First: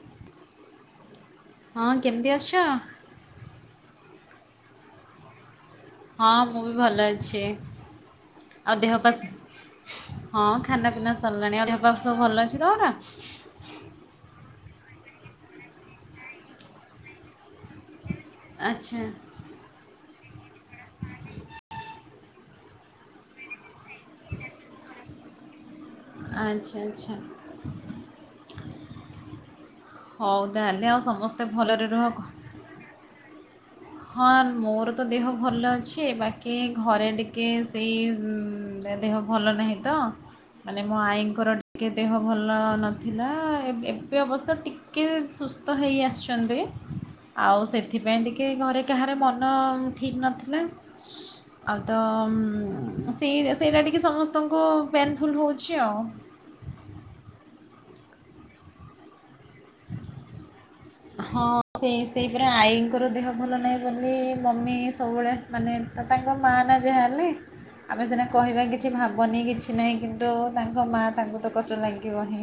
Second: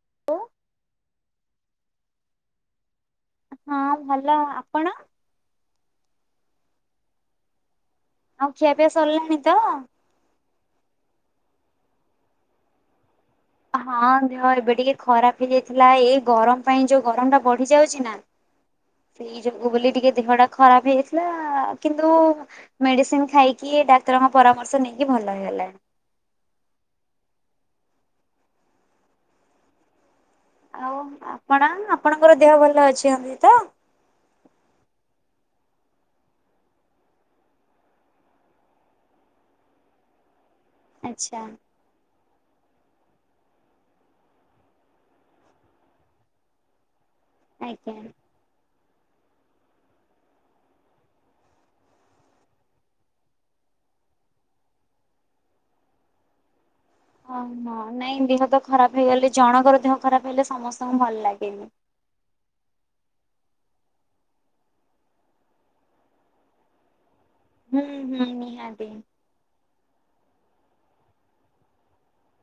[inaudible] ହଁ କେମିତି ଅଛ? ହଁ ଭଲ ଆପଣ। ହଁ ମୁଁ ବି ଭଲ ଅଛି। ଆଉ ଖିଆ ପିଆ ଦେହ ପା ସରିଲାଣି ତ ହଁ ଖାନା ପିନା ସରିଲାଣି ଆପ ସବୁ ଭଲ ଅଛି ତର ହଁ ଦେହ ଏବେ ଟିକେ ଖରାପ ହେଇଯାଇଥିଲା ଏଇ ଗରମ ପାଇଁ ଯୋଉ ଗରମ ଟା ବଢି ଯାଉଛି ନା ଆଚ୍ଛା ସେଇ ଯକୁୁ ବଲି ଟିକେ ଦେହ ଟା ଖରାପ ହେଇଥିଲା କିନ୍ତୁ ମେଡିସିନ ଖାଇକି ଡାକ୍ତରଙ୍କ ପରାମର୍ଶ ନେଇକି ଭଲ ହେଇଗଲାଣି ଆଚ୍ଛା ଆଚ୍ଛା। ହଉ ତାହେଲେ ଆଉ ସମସ୍ତେ ଆପଣ ଭଲରେ ରୁହ। ଆପଣଙ୍କର ଦେହ ଭଲ ଅଛି। [unintelligible] ହଁ ମୋର ତ ଦେହ ଭଲ ଅଛି ବାକି ଘରେ ଟିକେ ସେଇ ଦେହ ଭଲ ନାହିଁ ତ ମାନେ ମୋ ଆଚ୍ଛା ଆଈଙ୍କର ଟିକେ ଦେହ ଭଲ ନଥିଲା ଏବେ ଅବସ୍ଥା ଟିକେ ସୁସ୍ଥ ହେଇ ଆସିଛନ୍ତି। ଆଉ ଆଜ୍ଞା। ସେଥିପାଇଁ ଟିକେ ଘରେ କାହାର ମନ ଠିକ୍ ନଥିଲା ଆଉ ତ ସେ ସେଇଟା ଟିକେ ସମସ୍ତଙ୍କୁ ପେନଫୁଲ୍ ହେଉଛି ଆଉ ହଁ ନାଇଁ ନାଇଁ ଦେହତ ଖରାପ ହେଇଗଲେ ଜଣଙ୍କର ଦେହ ଖରାପ ହେଲେ ସମସ୍ତଙ୍କୁ ଭଲ ହଁ ଲାଗେନି। ସେଇ ସେଇପରା ଆଈଙ୍କର ଦେହ ଭଲ ନାହିଁ ବୋଲି ମମି ସବୁବେଳେ ମାନେ ତ ତାଙ୍କ ମା ନା ଯାହା ହେଲେ। ହୁଁ ଆମେ ସିନା ହୁଁ କହିବା ନିହାତି କିଛି ଭାବନି କିଛି ନାଇଁ କିନ୍ତୁ ତାଙ୍କ ମା ତାଙ୍କୁ ତ କଷ୍ଟ ଲାଗିବ ହିଁ।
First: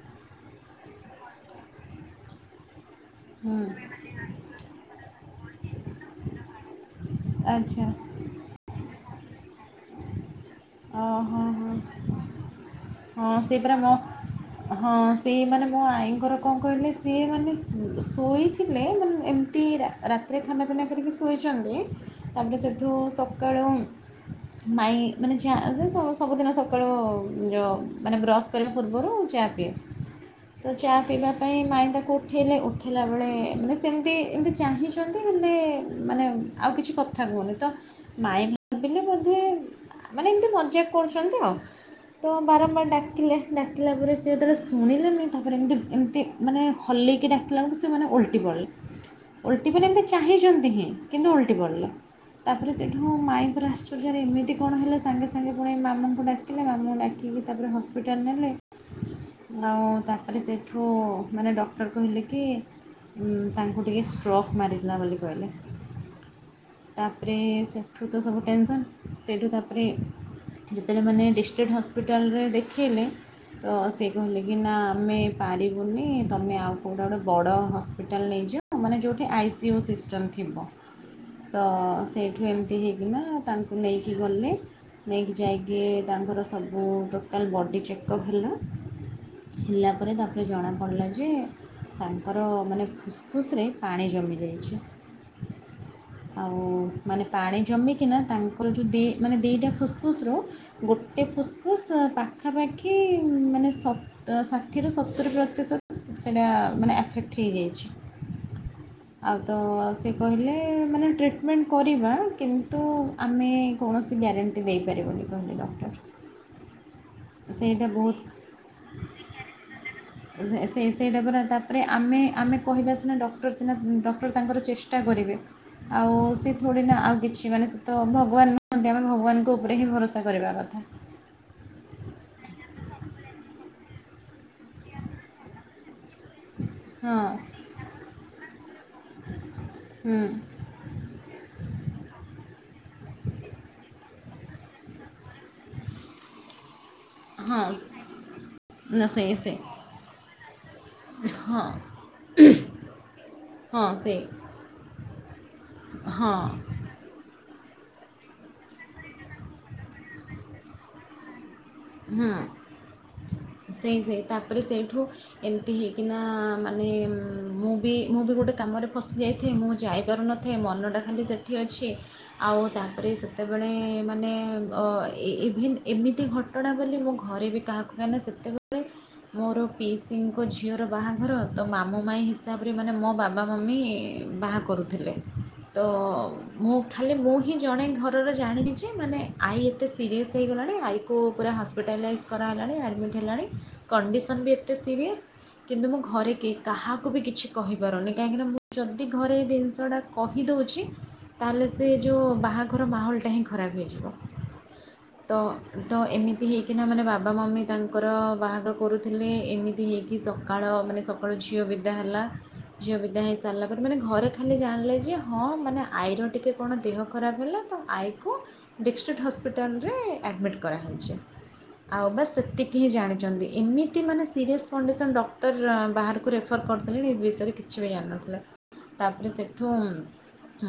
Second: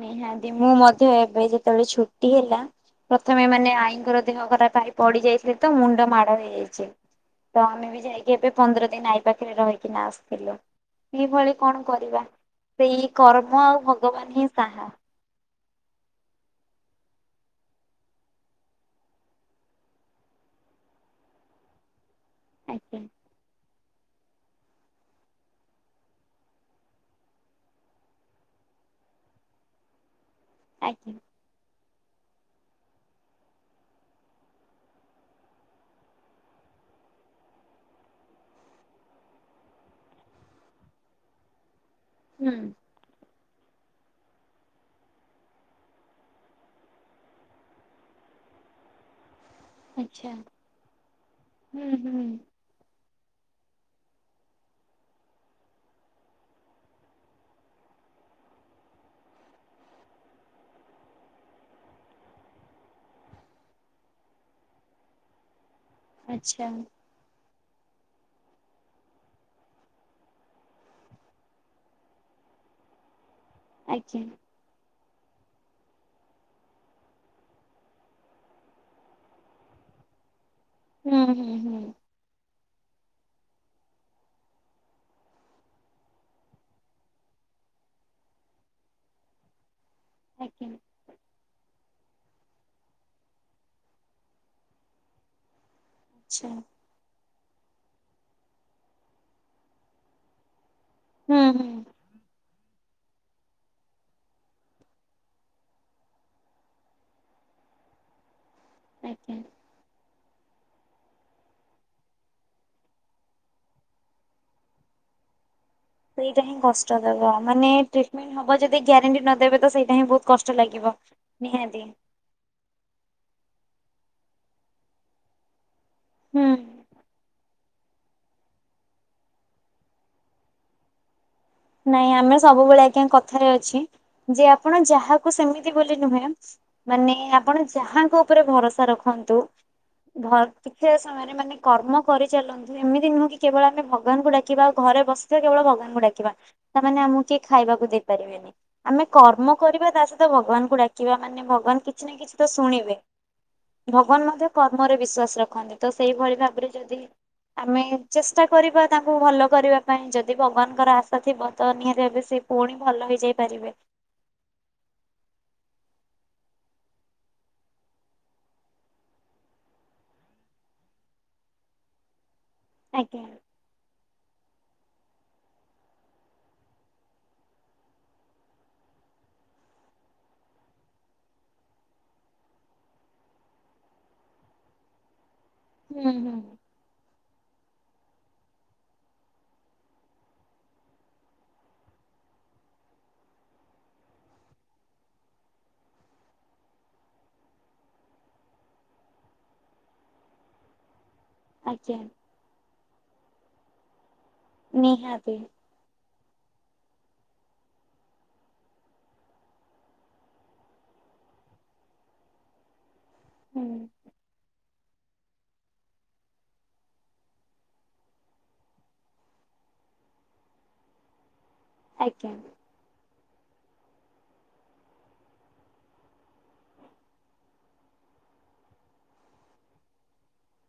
ନିହାତି ମୁଁ ମଧ୍ୟ ଏବେ ଯେତେବେଳେ ଛୁଟି ହେଲା ପ୍ରଥମେ ହୁଁ ମାନେ ଆଈଙ୍କର ଦେହ ଖରାପ ପଡି ଯାଇଥିଲେ ତ ମୁଣ୍ଡ ମାଡ ହେଇଯାଇଥିଲା। [unintelligible] ତ ଆଚ୍ଛା ଆମେବି ଯାଇକି ଏବେ ପନ୍ଦର ଏଇନା ଆଉ ପାଖରେ ରହିକି ନା ଆସିଥିଲୁ। ଓ ହଁ ଏଇଭଳି ହଁ। କଣ କରିବା। ଏଇ ହଁ ସେ କର୍ମ ପରା ଆଉ ମୋ ଭଗବାନ ହିଁ ସାହା। ହଁ ସେଇ ସେମାନେ ମୋ ଆଈଙ୍କର କଣ କହିଲେ ସିଏ ମାନେ ଶୋଇଥିଲେ ମାନେ ଏମିତି ରାତିରେ ଖାନାପିନା କରିକି ଶୋଇଛନ୍ତି। ତାପରେ ସେଠୁ ଆଜ୍ଞା ସକାଳୁ ମାଇଁ ମାନେ ଯା ସ ସବୁଦିନ ସକାଳୁ ଯୋ ମାନେ ବ୍ରସ୍ କରିବା ପୂର୍ବରୁ ଚା ପିଏ ତ ଚା ଆଜ୍ଞା ପିଇବା ପାଇଁ ମାଇଁ ତ ଉଠେଇଲେ ଉଠେଇଲା ବେଳେ ମାନେ ସେମିତି ଏମିତି ଚାହିଁଛନ୍ତି ହେଲେ ମାନେ ଆଉ କିଛି କଥା କହୁନି ତ ମାଇଁ ଭାବିଲେ ବୋଧେ ମାନେ ଏମିତି ମଜାକ କରୁଛନ୍ତି ଆଉ ତ ହୁଁ ବାରମ୍ବାର ଡାକିଲେ ଡାକିଲା ପରେ ସେ ଯେତେବେଳେ ଶୁଣିଲେନି ତାପରେ ଏମିତି ଏମିତି ମାନେ ହଲେଇକି ଡାକିଲା ବେଳକୁ ସେ ମାନେ ଓଲଟି ପଡ଼ିଲେ। ଓଲଟି ପଡିଲେ ଏମିତି ଆଚ୍ଛା ଚାହିଁଛନ୍ତି ହିଁ କିନ୍ତୁ ଓଲଟି ହୁଁ ପଡ଼ିଲା ହୁଁ ତାପରେ ସେ ମୋ ମାଇଁଙ୍କର ଆଶ୍ଚର୍ଯ୍ୟରେ ଏମିତି କଣ ହେଲେ ସାଙ୍ଗେ ସାଙ୍ଗେ ପୁଣି ମାମା ଡାକିଲେ ମାମା ାକିଲି ଦେଖିକି ତାପରେ ହସ୍ପିଟାଲ ନେଲେ ଆଉ ତାପରେ ସେଠୁ ମାନେ ଡକ୍ଟର କହିଲେ କି ତାଙ୍କୁ ଟିକେ ଷ୍ଟ୍ରୋକ୍ ମାରିଥିଲା ବୋଲି କହିଲେ। ଆଚ୍ଛା ତାପରେ ସେଠୁ ତ ସବୁ ଟେନସନ୍ ସେଠୁ ତାପରେ ଯେତେବେଳେ ମାନେ ଡିଷ୍ଟ୍ରିଡ୍ ହସ୍ ହସ୍ପିଟାଲରେ ଦେଖେଇଲେ ତ ସେଏ ଆଜ୍ଞା କହିଲେ କି ନା ଆମେ ପାରିବୁନି ତମେ ଆଉ କୋଉଟା ଗୋଟେ ବଡ଼ ହସ୍ପିଟାଲ୍ ନେଇଯ ମାନେ ଯେଉଠି ଆଇସିୟୁ ସିଷ୍ଟମ୍ ଥିବ। ହୁଁ ହୁଁ ତ ହୁଁ ସେଠୁ ଏମତି ଏମିତି ହେଇକିନା ତାଙ୍କୁ ନେଇକି ଗଲେ ନେଇକି ଯାଇକି ତାଙ୍କର ସ ସବୁ ଟୋଟାଲ୍ ବଡ଼ି ଚେକଅପ୍ ହେଲା। ହେଲା ତାପରେ ତାପରେ ଆଜ୍ଞା ଜଣାପଡ଼ିଲା ଯେ ତାଙ୍କର ମାନେ ଫୁସ୍ ଫୁସ୍ ରେ ପାଣି ଜମିଯାଇଛି। ଆଚ୍ଛା ଆଉ ମାନେ ପାଣି ଜମିକିନା ତାଙ୍କର ଯେଉଁ ଦି ମାନେ ଦିଟା ଫୁସ୍ ଫୁସ୍ ରୁ ଗୋ ଏ ହୁଁ ଫୁସ୍ ହୁଁ ଫୁସ୍ ଅଁ ପା ପାଖାପାଖି ମାନେ ସତୁ ଷାଠିରୁ ସତୁରି ପ୍ରତିଶତ ସେଇଟା ମାନେ ଆଫେକ୍ଟ୍ ହେଇଯାଇଛି। ଆଜ୍ଞା। ଆଉ ତ ସେ କହିଲେ ମାନେ ଟ୍ରିଟମେଣ୍ଟ କରିବା କିନ୍ତୁ ଆମେ କୌଣସି ଗ୍ୟାରେଣ୍ଟି ଦେଇପାରିବୁନି କହିଲେ ଡକ୍ଟର। ସେଇଟା ହିଁ କଷ୍ଟ ଦେବ ମାନେ ସେଇଟା ବହୁତ ଟ୍ରିଟମେଣ୍ଟ ହବ ଯଦି ଗ୍ୟାରେଣ୍ଟି ନଦବେ ତ ସେଇଟା ହିଁ ବହୁତ କଷ୍ଟ ସେ ଲାଗିବ। ସେଇଟା ପରା ତାପରେ ନିହାତି ଆମେ ଆମେ କହିବା ସିନା ଡକ୍ ରୋ ସିନା ଡକ୍ଟର ତାଙ୍କର ଚେଷ୍ଟା କରିବେ। ଆଉ ହୁଁ ସେ ଥୋଡ଼ି ନା ଆଉ କିଛି ମାନେ ତ ଭଗବାନ ନୁହନ୍ତି। ଆମେ ଭଗବାନଙ୍କ ଉପରେ ହିଁ ଭରସା କରିବା କଥା। ନାଇଁ ଆମେ ସବୁବେଳେ ଆଜ୍ଞା କଥାରେ ଅଛି ଯେ ଆପଣ ଯାହାକୁ ସେମିତି ବୋଲି ନୁହେଁ ମାନେ ହଁ ଆପଣ ଯାହାଙ୍କ ଉପରେ ଭରସା ରଖନ୍ତୁ ହୁଁ କିିବା ସମୟରେ ମାନେ କର୍ମ କରିଚାଲନ୍ତୁ ଏମିତି ନୁହେଁ କି କେବଳ ଆମେ ଭଗବାନଙ୍କୁ ଡାକ କିବା ଘରେ ବସିଥିବା କେବଳ ଭଗବାନ୍ ଙ୍କୁ ଡାକିବା। ତାମାନେ ଆମକୁ କିଏ ହଁ ଖାଇବାକୁ ଦେଇପାରିବେନି ଆମେ ନା ସେ ସେ କର୍ମ କରିବା ତା ସହିତ ଭଗବାନଙ୍କୁ ଡାକିବା ମାନେ ହଁ ଭଗବାନ କିଛି ନା କିଛି ତ ଶୁଣିବେ ହଁ ସେ ଭଗବାନ ମଧ୍ୟ କର୍ମରେ ବିଶ୍ଵାସ ରଖନ୍ତି ତ ହଁ ସେଇଭଳି ଭାବରେ ଯଦି ଆମେ ଚେଷ୍ଟା କରିବା ତାଙ୍କୁ ଭଲ କରିବା ପାଇଁ ଯଦି ଭଗବାନଙ୍କର ଆଶା ଥିବ ତ ନିହାତି ଭାବେ ହୁଁ ସେ ପୁଣି ଭଲ ହେଇଯାଇ ପାରିବେ ସେଇ ସେଇ ତାପରେ ସେଇଠୁ ଏମିତି ହେଇକି ନା ମାନେ ମୁଁ ବି ମୁଁ ବି ଗୋଟେ କାମରେ ଫସିଯାଇଥାଏ ମୁଁ ଯାଇପାରୁନଥାଏ ମନଟା ଖାଲି ସେଠି ଅଛି ଆଉ ତାପରେ ଆଜ୍ଞା। ସେତେବେଳେ ମାନେ ଇଭେନ୍ ଏମିତି ଘଟ ଘଟଣା ବୋଲି ମୋ ଘରେ ବି କାହାକୁ କାହିଁକି ନା ସେତେବେଳେ ମୋର ପିଈସିଙ୍କ ଝିଅର ବାହାଘର ତ ମାମୁ ମାଇଁ ହିସାବରେ ମାନେ ମୋ ବାବା ମମି ବାହା କରୁଥିଲେ। ତ ହୁଁ ହୁଁ। ମୁଁ ଖାଲି ମୁଁ ହିଁ ଜଣେ ଘରର ଜାଣିଲି ଯେ ମାନେ ଆଈ ଏତେ ସିରିଅସ୍ ହେଇଗଲାଣି ଆଇକୁ କୁ ପୁରା ହସ୍ପିଟାଲାଇଜ୍ କରାହେଲାଣି ଆଡ଼ମିଟ୍ ହେଲାଣି କଣ୍ଡିସନ୍ ବି ଏତେ ସିରିଅସ୍ କିନ୍ତୁ ମୁଁ ଘରେ କେ କାହାକୁ ବି କିଛି କହିପାରୁନି କାହିଁକିନା ମୁଁ ଯଦି ଘରେ ଏ ଜିନିଷଟା କହିଦେଉଛି ତାହେଲେ ସେ ଆଜ୍ଞା ଯେଉଁ ବାହାଘର ମାହୋଲଟା ପେହେଁ ଖରାପ ହେଇଯିବ ତ ନିହାତି। ତ ଏମିତି ହେଇକିନା ମାନେ ବାବା ମମି ତାଙ୍କର ବାହାଘର କରୁଥିଲେ ଏମିତି ହେଇକି ସକାଳ ମାନେ ସକାଳୁ ଝିଅ ବିଦା ହେଲା ଝିଅ ବିଦା ହୁଁ ହେଇସାରିଲା ପରେ ମାନେ ଘରେ ଖାଲି ଜାଣି କହିଲା ଯେ ହଁ ମାନେ ଆଈର ଟିକେ କଣ ଦେହ ଖରାପ ହେଲା ତ ଆଈକୁ ଡିଷ୍ଟ୍ରିକ୍ଟ ହସ୍ପିଟାଲରେ ଆଡ଼ମିଟ୍ କରା ହେଇଛି। ଆଉ ଆଜ୍ଞା। ବାସ୍ ସେତିକି ହିଁ ଜାଣି ି [inaudible] ଏମିତି ମାନେ ସିରିଅସ୍ କଣ୍ଡିସନ୍ ଡକ୍ଟର ବାହାରକୁ ରେଫର୍ କରିଥିଲେଣି ଏ ବିଷୟରେ କିଛି ବି ଜାଣିନଥିଲା ତାପରେ ସେଠୁ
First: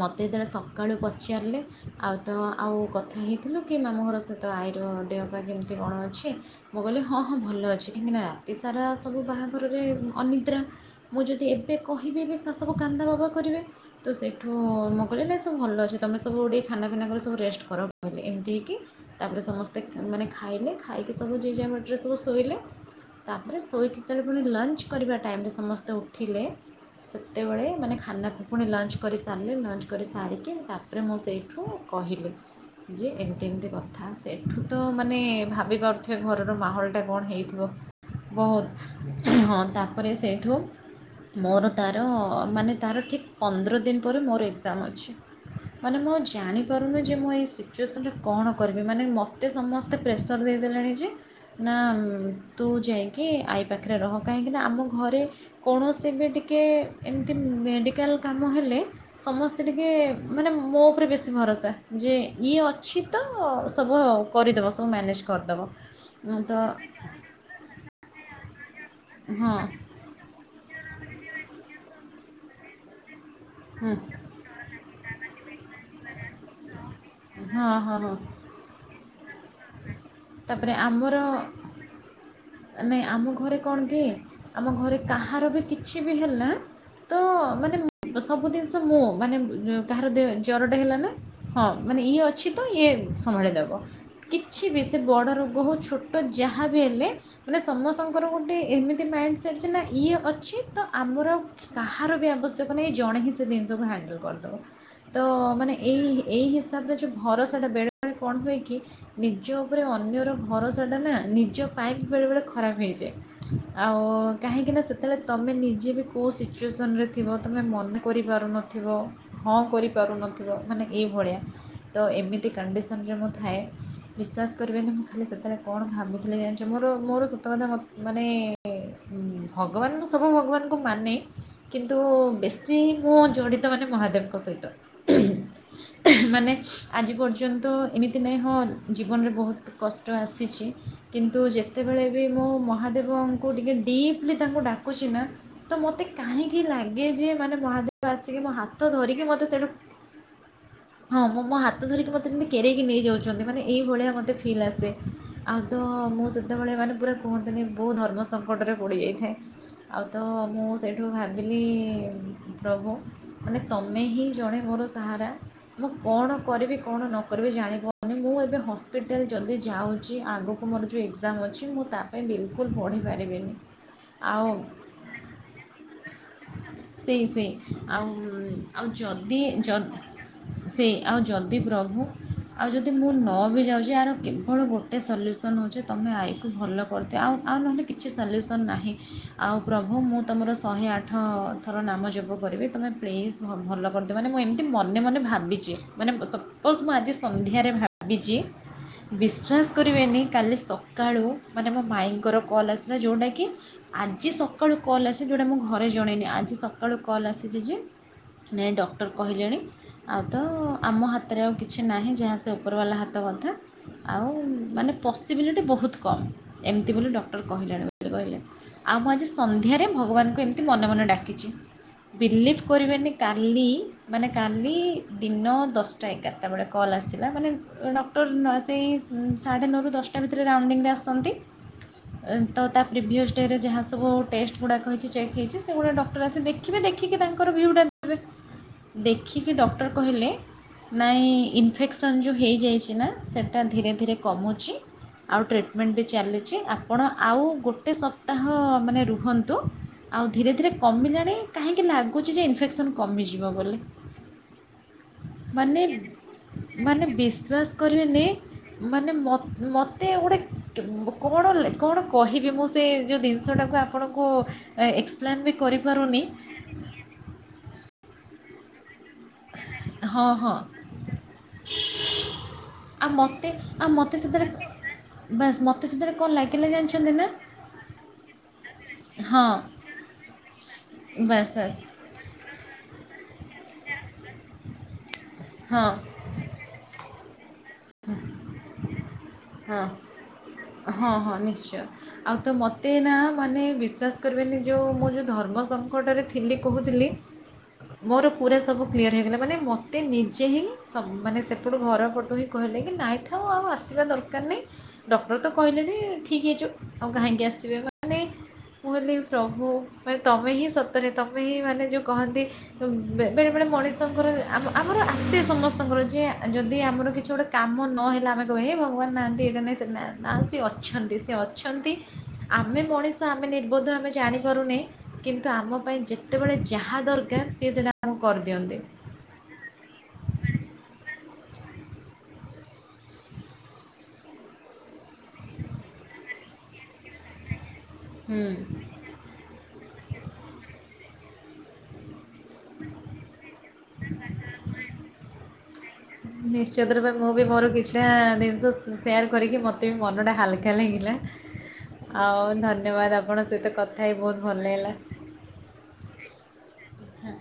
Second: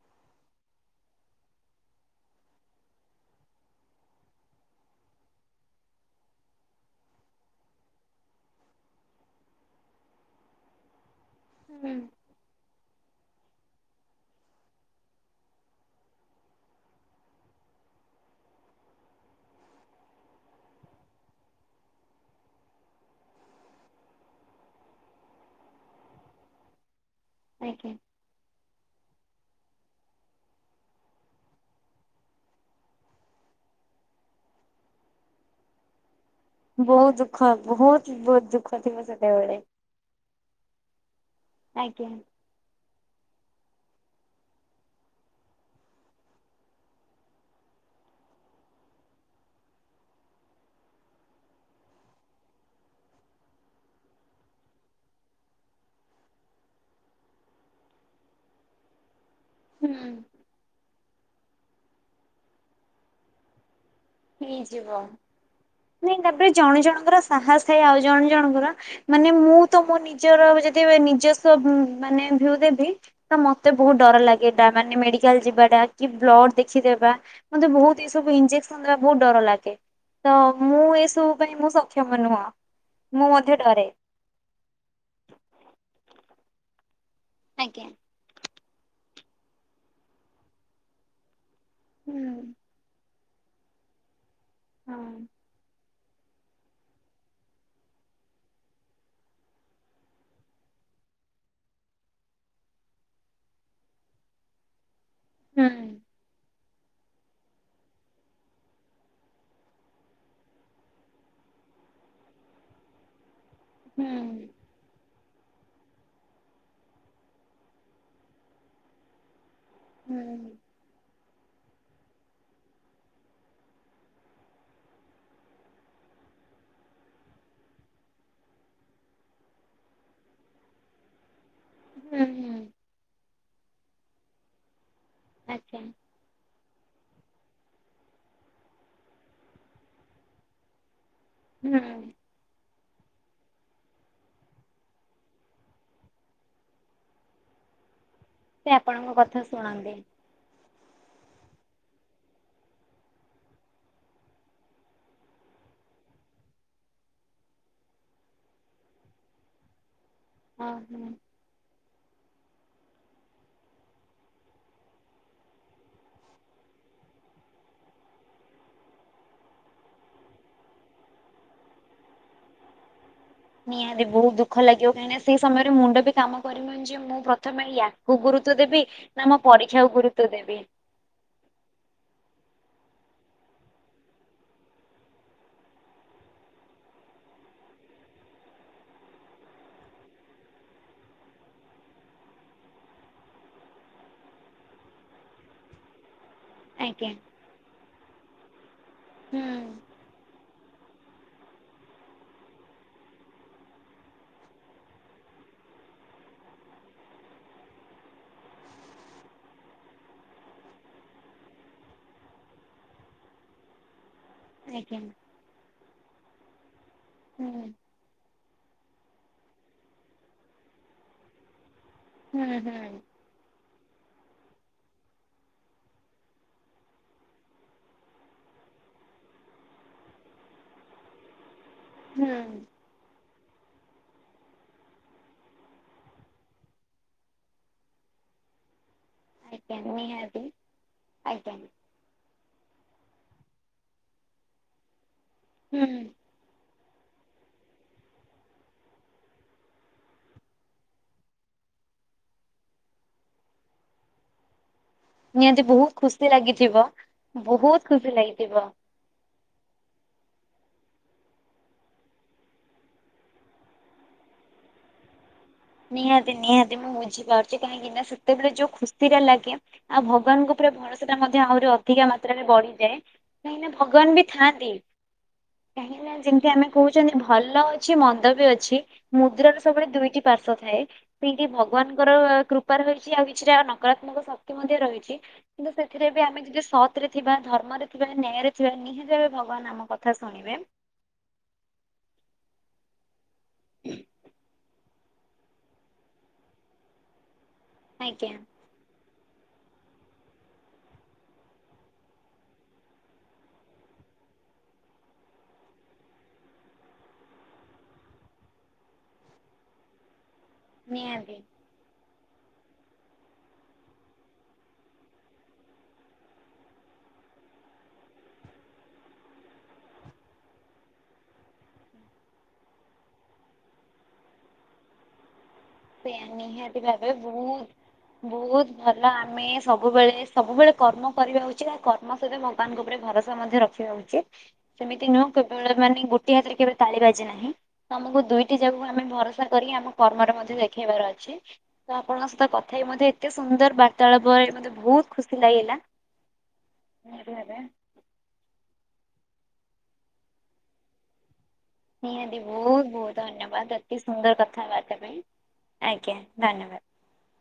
ମୋତେ ଯେତେବେଳେ ସକାଳୁ ପଚାରିଲେ ଆଉ ତ ଆଉ କଥା ହେଇଥିଲୁ କି ମାମୁଁ ଘର ସହିତ ଆଇ ତ ଦେହ ପାା କେମିତି କଣ ଅଛି ମୁଁ କହିଲି ହଁ ହଁ ଭଲ ଅଛି କାହିଁକି ରାତି ସାରା ସବୁ ବାହାଘରରେ ଅନିଦ୍ରା ମୁଁ ଯଦି ଏବେ ହୁଁ। କହିବି ତ ସବୁ କାନ୍ଦ ଵ କରିବେ ତ ସେଇଠୁ ମୁଁ କହିଲେ ନାଇଁ ସବୁ ଭଲ ଅଛି ତମେ ସବୁ ଗୁଡ଼ିଏ ଖାନା ଫିନା କରି ସବୁ ରେଷ୍ଟ କର କହିଲି ଏମିତି ହେଇକି ତା ପରେ ସମସ୍ତେ ସ୍ତେ ମାନେ ଖାଇଲେ ଖାଇକି ସବୁ ଯେଝା ବାଟରେ ସବୁ ଶୋଇଲେ ତାପରେ ଶୋଇକି ଯେତେବେଳେ ପୁଣି ଲଞ୍ଚ କରିବା ଟାଇମରେ ସମସ୍ତେ ଉଠିଲେ ସେତେବେଳେ ଆଜ୍ଞା ମାନେ ଖାନା ପୁଣି ଲଞ୍ଚ କରି ସାରିଲେ ଲଞ୍ଚ କରି ସାରିକି ତା ପରେ ମୁଁ ସେଇଠୁ କହିଲି ଯେ ଏମିତି ଏମିତି କଥା ସେଇଠୁ ତ ମାନେ ଭାବି ପାରୁଥି ସେ ଘରର ମାହୋଲଟା ବହୁତ କଣ ଦୁଃଖ ହେଇଥିବ ବହୁତ ବହୁତ ଦୁଃଖ ଥିବ ସେତେବେଳେ ହଁ ତାପରେ ସେଇଠୁ ମୋର ତାର ଆଜ୍ଞା। ମାନେ ତାର ଠିକ ପନ୍ଦର ଦିନି ପରେ ମୋର ଏଗଜାମ ଅଛି ମାନେ ମୁଁ ଆଉ ଜାଣିପାରୁନି ଯେ ମୁଁ ଏଇ ସିଚୁଏସନରେ କଣ କରିବି ମାନେ ମ ତେ ସମସ୍ତେ ପ୍ରେସର ଦେଇଦେଲେଣି ଯେ ନା ଉଁ ତୁ ଯାଇକି ଆଇ ପାଖରେ ରହ କାହିଁକିନା ଆମ ଘରେ କୌଣସି ବି ଟିକେ ଏମିତି ମେଡ଼ିକାଲ କାମ ହେଲେ ସମସ୍ତେ ଟିକେ ହୁଁ ମାନେ ମୋ ଉପରେ ବେଶୀ ଭରସା ଯିଏ ଇଏ ଅଛି ତ ସବୁ କରିଦେବ ସବୁ ହେଇଯିବ ମ୍ୟାନେଜ୍ କରିଦେବ ନାଇଁ ଉଁ, ତାପରେ ତ ଜଣେ ଜଣଙ୍କର ସାହସ ଥାଏ ଆଉ ଜଣେ ଜଣଙ୍କର ମାନେ ମୁଁ ହଁ ତ ମୋ ନିଜର ହବ ଯଦି ନି ନିଜସ୍ବ ଉ ମାନେ ଭିଉ ଦେବି ତ ମତେ ହୁଁ ବହୁତ ଡର ଲାଗେ ଡା ମାନେ ମେଡିକ କାଲ ଯିବା ଟା କି ବ୍ଲଡ଼ ଦେ ଖିଦେବା ହଁ ମତେ ହଁ ବହୁତ ଏ ହଁ ସବୁ ଇଞ୍ଜେକ୍ସ ଡର ତାପରେ ଆମର ଏସବୁ ପାଇଁ ମୁଁ ସକ୍ଷମ ନୁହଁ ନାଇଁ ଆମ ମୁଁ ମଧ୍ୟ ଘରେ କଣ ଡରେ। କି ଆମ ଘରେ କାହାର ବି କିଛି ବି ହେ ହେଲା। ତ ମାନେ ଆଜ୍ଞା। ସବୁ ସବୁ ଜିନିଷ ମୁଁ ମାନେ ଉ କାହାର ଦେ ଜର ଟା ହେଲା ନା ହଁ ମାନେ ଇଏ ଅଛି ତ ଇଏ ସମ୍ଭାଳି ଦବ। କିଛି ବି ସେ ବଡ ରୋଗ ହଉ ଛୋ ଟ ଯାହା ବି ହେଲେ ମାନେ ସମସ୍ତଙ୍କର ଗୋଟେ ଏମିତି ମାଇଣ୍ଡ ସେଟ ଯେ ନା ଇଏ ଅଛି ତ ଆମର ଆଉ କାହାର ବି ଆବଶ୍ୟକ ନାହିଁ ଏ ଜଣେ ହିଁ ସେ ଜିନିଷକୁ ହ୍ୟାଣ୍ଡଲ କରିଦବ। ତ ମାନେ ଏଇ ଏଇ ହିସ ତାପରେ ଯୋଉ ଭରସାଟା ବେଳେବେଳେ କଣ ହୁଏ କି? ନିଜ ଉପରେ ଅନ୍ୟର ଭରସାଟା ନା ନିଜ ପାଇଁ ବି ବେଳେବେଳେ ଖରାପ ହେଇଯାଏ। ଆଉ କାହିଁକି ନା ସେ ତେବେଳେ ତମେ ନିଜେ ବି କୋଉ ସିଚୁଏସନରେ ଥିବ ତମେ ମନେ କରିପାରୁନଥିବ ହଁ କରିପାରୁନଥିଦ ହୁଁ-ହୁଁ-ହୁଁ-ହୁଁ-ହୁଁ-ହୁଁ। ମାନେ ଏଇ ଭଳିଆ। ତ ଏମିତି କଣ୍ଡିସନରେ ମୁଁ ଥାଏ ବିଶ୍ୱାସ କରିବେନି ମୁଁ ଖାଲି ସେତେବେଳେ କଣ ଭାବୁଥିଲି ଜାଣିଛ ମୋର ମୋର ସତ କଥା ମ ମାନେ ଉ ଭଗବାନ ମୁଁ ସବୁ ଭଗବାନଙ୍କୁ ମାନେ କିନ୍ତୁ ବେଶୀ ମୁଁ ଜଡ଼ିତ ମାନ ମହାଦେବଙ୍କ ସହିତ। ଆଚ୍ଛା ମାନେ ଆଜି ପର୍ଯ୍ୟନ୍ତ ଏମିତି ନାହିଁ ହଁ ଜୀବନରେ ବହୁତ କଷ୍ଟ ଆସିଛି କିନ୍ତୁ ହୁଁ ଯେତେବେଳେ ବି ମୋ ମ ମହାଦେବଙ୍କୁ ଟିକେ ଡିପ୍ଲି ତାଙ୍କୁ ଡାକୁଛି ନା ତ ମୋତେ କାହିଁକି ଲାଗେ ଯେ ମାନେ ମହାଦେବ ଆସିକି ମୁୋ ସେ ହାତ ଆପଣଙ୍କ ଧରିକି କଥା ମୋତେ ସେଠୁ ଶୁଣନ୍ତି ହଁ ମୁଁ ମୋ ହାତ ଧରିକି ମତେମିତି କେରକି ନେଇ ଯାଉଛନ୍ତି ମାନେ ଏହିଇଭଳିଆ ମୋତେ ଫିଲ୍ ଆସେ ଆଉ ତ ମୁଁ ସେତେବେଳେ ମାନେ ପୁରା କୁହନ୍ତିନି ବହୁ ଧର୍ମ ସଙ୍କଟରେ ପଡ଼ିଯାଇଥାଏ। ଆଉ ତ ମୁଁ ହଁ ସେଇଠୁ ହୁଁ। ଭାବିଲି ପ୍ରଭୁ ମାନେ ତମେ ହିଁ ଜଣେ ମୋର ସାହାରା ମୁଁ କଣ କରିବି କଣ ନ କରିବି ଜାଣିପ ମାନି ମୁଁ ଏବେ ହସ୍ପିଟାଲ ଯଦି ଯାଉଛି ଆଗକୁ ମୋର ଯୋଉ ଏକ୍ଜାମ ଅଛି ମୁଁ ତା ପାଇଁ ବିଲକୁଲ ପଢି ନିହାତି ବହୁତ ଦୁଃଖ ଲାଗିବ କାହିଁକି ସେ ସମୟରେ ମୁଣ୍ଡ ବି କାମ କରିନୁ ଯେ ମୁଁ ସେଇ ସେଇ ପ୍ରଥମେ ଆଉ ୟାକୁ ଗୁରୁତ୍ଵ ଦେବି ଆଉ ନା ଯଦି ମୋ ପରୀକ୍ଷାକୁ ଗୁରୁତଵ ଦେବି ସେଇ ଆଉ ଯଦି ପ୍ରଭୁ ଆଉ ଯଦି ମୁଁ ନ ବି ଯାଉଛି ଆର କେବଳ ଗୋଟେ ସଲ୍ୟୁସନ୍ ହେଉଛି ତୁମେ ଆଈକୁ ଭଲ କରିଦିଅ ଆଉ ଆଉ ନହେଲେ କିଛି ସଲ୍ୟୁସନ୍ ନାହିଁ ଆଉ ପ୍ରଭୁ ମୁଁ ତୁମର ଶହେ ଆଠ ଥର ନାମ ଜପ କରିବି ତୁମେ ପ୍ଲିଜ୍ ଭଲ କରିଦିଅ ମାନେ ମୁଁ ଏମିତି ମନେ ମନେ ଭାବିଛି ମାନେ ବସ୍ ମୁଁ ଆଜ୍ଞା ଆଜି ସନ୍ଧ୍ୟାରେ ଭାବିଛି ବିଶ୍ଵାସ ହୁଁ କରିବେନି କା କାଲି ସକାଳୁ ମାନେ ମୋ ମାଇଁ ଙ୍କର କଲ୍ ଆସିଲା ଯେଉଁଟାକି ଆଜି ସକାଳୁ କଲ୍ ଆସି ଯେଉଁଟା ମୁଁ ଘରେ ଜଣେଇନି ଆଜି ସକାଳୁ କଲ୍ ଆସିଛି ଯେ ନାଇଁ ଡକ୍ଟର କହିଲେଣି ଆଉ ତ ଆମ ହାତରେ ଆଉ କିଛି ନାହିଁ ଯାହା ସେ ଉପରବାଲା ହାତ ହାତ କଥା ଆଉ ମାନେ ଆଜ୍ଞା ପସିବିଲିଟି ବହୁତ କମ୍ ଏମିତି ବୋଲି ଡକ୍ଟର ହୁଁ କହିଲାଣି ବୋଲି କହିଲେ। ଆଉ ମୁଁ ଆଜି ସନ୍ଧ୍ୟାରେ ଭଗବାନଙ୍କୁ ଏମିତି ମନ ମନେ ଡାକିଛି ବିଲିଭ୍ ହୁଁ କରିବେନି ହୁଁ କାଲି ମାନେ କାଲି ଦିନ ଦଶଟା ଏଗାରଟା ବ କଲ ଆସା ମାନେ ଡକ୍ଟର ସେଇ ସାଢ଼େ ନଅରୁ ଦଶଟା ଭିତରେ ରାଉଣ୍ଡିଙ୍ଗରେ ଆସନ୍ତି। ତ ହୁଁ ତା ପ୍ରିଭିଅସ୍ ରେ ଯାହା ସବୁ ଟେଷ୍ଟ ଗୁଡ଼ାକ ହେଇଛି ଚେକ୍ ହେଇଛି ସେଗୁଡ଼ା ଡକ୍ଟର ଆସି ଦେଖିବେ ଦେଖିକି ତାଙ୍କର ଭିୁଟା ଦେବେ। ଦେଖିକି ଆଜ୍ଞା ଡକ୍ଟର କହିଲେ ନିହାତି ନାଇଁ ଆଜ୍ଞା ଇନଫେକ୍ସନ୍ ଯେଉଁ ହୋଇଇଯାଇଛି ନା ସେଇଟା ଧୀରେ ଧୀରେ କମୁଛି। ଆଉ ଟ୍ରିଟମେଣ୍ଟ ହୁଁ ବି ଚାଲିଛି ଆଉ ଆପଣ ଆଉ ଗୋଟେ ସପ୍ତାହ ମାନେ ରୁହନ୍ତୁ ଆଉ ଧୀରେ ଧୀରେ କମିଲାଣି କାହିଁକି ଲାଗୁଛି ଯେ ଇନଫେକ୍ସନ୍ କମିଯିବ ବୋଲି। ନିହାତି ମାନେ ବହୁତ ଖୁସି ଲାଗିଥିବ। ମାନେ ବିଶ୍ୱାସ ବହୁତ ଖୁସି କରିବେନି ଲାଗିଥିବ ମାନେ ମୋତେ ଗୋଟେ କଣ କଣ କହିବି ମୁଁ ସେ ଯେଉଁ ଜିନିଷଟାକୁ ଆପଣଙ୍କୁ ବି କରିପାରୁନି ନିହାତି ନିହାତି ମୁଁ ବୁଝି ପାରୁଛି କାଇଁ କିିନା ସେତେବେଳେ ଯୋଉ ଖୁସି ସ୍ଥିରା ଲାଗେ ଆଉ ହଁ ଭଗବାନଙ୍କ ହଁ ଉପରେ ଭରସା ଟା ହଜେ ଆହୁରି ଅଧିକା ମାତ୍ରାରେ ବଢିଯାଏ ଆଉ ମୋତେ କାହିଁକି ଆଉ ଭଗବାନ ମୋତେ ବି ସେଥିରେ ଥାଆନ୍ତି ବାସ୍ ମୋତେ ସେଥିରେ କାହିଁକି କ'ଣ ଯେମିତି ଆମେ ଲାଗିଲା ଜାଣିଛନ୍ତି କହୁଛନ୍ତି ନା ଭଲ ଅଛି ମନ୍ଦ ବି ଅଛି। ହଁ ମୁଦ୍ରାର ସବୁ ବେଳେ ଦୁଇଟି ପାର୍ଶ୍ଵ। ଥାଏ ସେଇଠି ବାସ୍ ବାସ୍ ଭଗବାନଙ୍କର କୃପା ରହି କିଛି ଆଉ କିଛିଟା ନକାତ୍ମକ ଶକ୍ତି ମଧ୍ୟ ରହିଛି। କିନ୍ତୁ ହଁ ସେଥିରେ ବି ଆମେ ଯଦି ସତରେ। ଥିବା ଧର୍ମରେ ଥିବା ନ୍ୟାୟରେ ଥିବା ନିହାତି ଭଗବାନ ହଁ ଆମ କଥା ଶୁଣିବେ। ହଁ ହଁ ନିଶ୍ଚୟ ଆଉ ତ ମୋତେ ନା ମାନେ ବିଶ୍ୱାସ କରିବେନି ଯଉ ମୁଁ ଯେଉଁ ଧର୍ମ ସଙ୍କଟରେ ଥିଲି କହୁଥିଲି। ମୋର ଆଜ୍ଞା ପୁରା ସବୁ କ୍ଲିୟର ହେଇଗଲା। ମାନେ ମୋତେ ନିଜେ ହିଁ ସବୁ ମାନେ ସେପଟୁ ଘର ପଟୁ ହିଁ କହିଲେ କି ନାଇଁଥାଉ ଆଉ ଆସିବା ଦରକାର ଦରକାର ନାହିଁ ଡକ୍ଟର ତ କହିଲେ ଯେ ଠିକ୍ ହେଇଛ ଆଉ କାହିଁକି ଆସିବେ ମାନେ ମୁ କହିଲି ହେ ପ୍ରଭୁ ତମେ ହିଁ ସତରେ ନିହାତି ତମେ ହିଁ ମାନେ ଯୋଉ କହନ୍ତି ବେଳେବେଳେ ମଣିଷଙ୍କର ଆମର ଆସେ ସମସ୍ତଙ୍କର ଯେ ଯଦି ଆମର କିଛି ଗୋଟେ କାମ ନହେଲା ଆମେ କହେ ହେ ଭଗ କୁ ନାହାନ୍ତି ଏଇଟା ନାହିଁ ନାହାନ୍ତି ଅଛନ୍ତି ସେ ଅଛନ୍ତି ଆମେ ମଣିଷ ଆମେ ନିର୍ବୋଧ ଆମେ ଜାଣିପାରୁନି କିନ୍ତୁ ଆମ ପାଇଁ ସେଇଆ ଯେତେବେଳେ ନିହାତି ଯାହା ଭାବେ ଦରକାର ସିଏ ସେଇଟା ଆମକୁ ବହୁତ ବହୁତ କରିଦିଅନ୍ତି। ଭଲ ଆମେ ସବୁବେଳେ ସବୁବେଳେ କର୍ମ। କରିବା ଉଚିତ କର୍ମ ସହିତ ଭଗବାନଙ୍କ ଉପରେ ଭରସା ମଧ୍ୟ ରଖିବା ଉଚିତ ସେମିତି ନୁହଁ କେବବେଳ ମାନେ ଗୋଟିଏ ହାତରେ କେବେ ତାଳି ବାଜେ ନାହିଁ। ତମକୁ ହୁଁ। ଦୁଇଟି ଜାଗାକୁ ଆମେ ଭରସା କରି ଆମ କର୍ମରେ ମଧ୍ୟ ଯାଇ ତୋର ଅଛି ଆପଣଙ୍କ ତଥା ବି ମତେ ଏତେ ସୁନ୍ଦର ବାର୍ତାଳାପରେ ମତେ ବହୁତ ଖୁସି ଲାଗିଲା। ନିଶ୍ଚିତ ରୂପେ ମୁଁ ବି ମୋର କିଛିଟା ଜିନିଷ ସେୟାର କରିକି ମୋତେ ବି ମନଟା ହାଲକା ଲାଗିଲା। ନିହାତି ଆଉ ବହୁତ ବହୁତ ଧନ୍ୟବାଦ ଆପଣଙ୍କ ସହିତ ଧନ୍ୟବାଦ ଅତି କଥା ହେଇ ସୁନ୍ଦର ବହୁତ ଭଲ ଲାଗିଲା। କଥାବାର୍ତ୍ତା ପାଇଁ ଆଜ୍ଞା। ଧନ୍ୟବାଦ। ହଁ।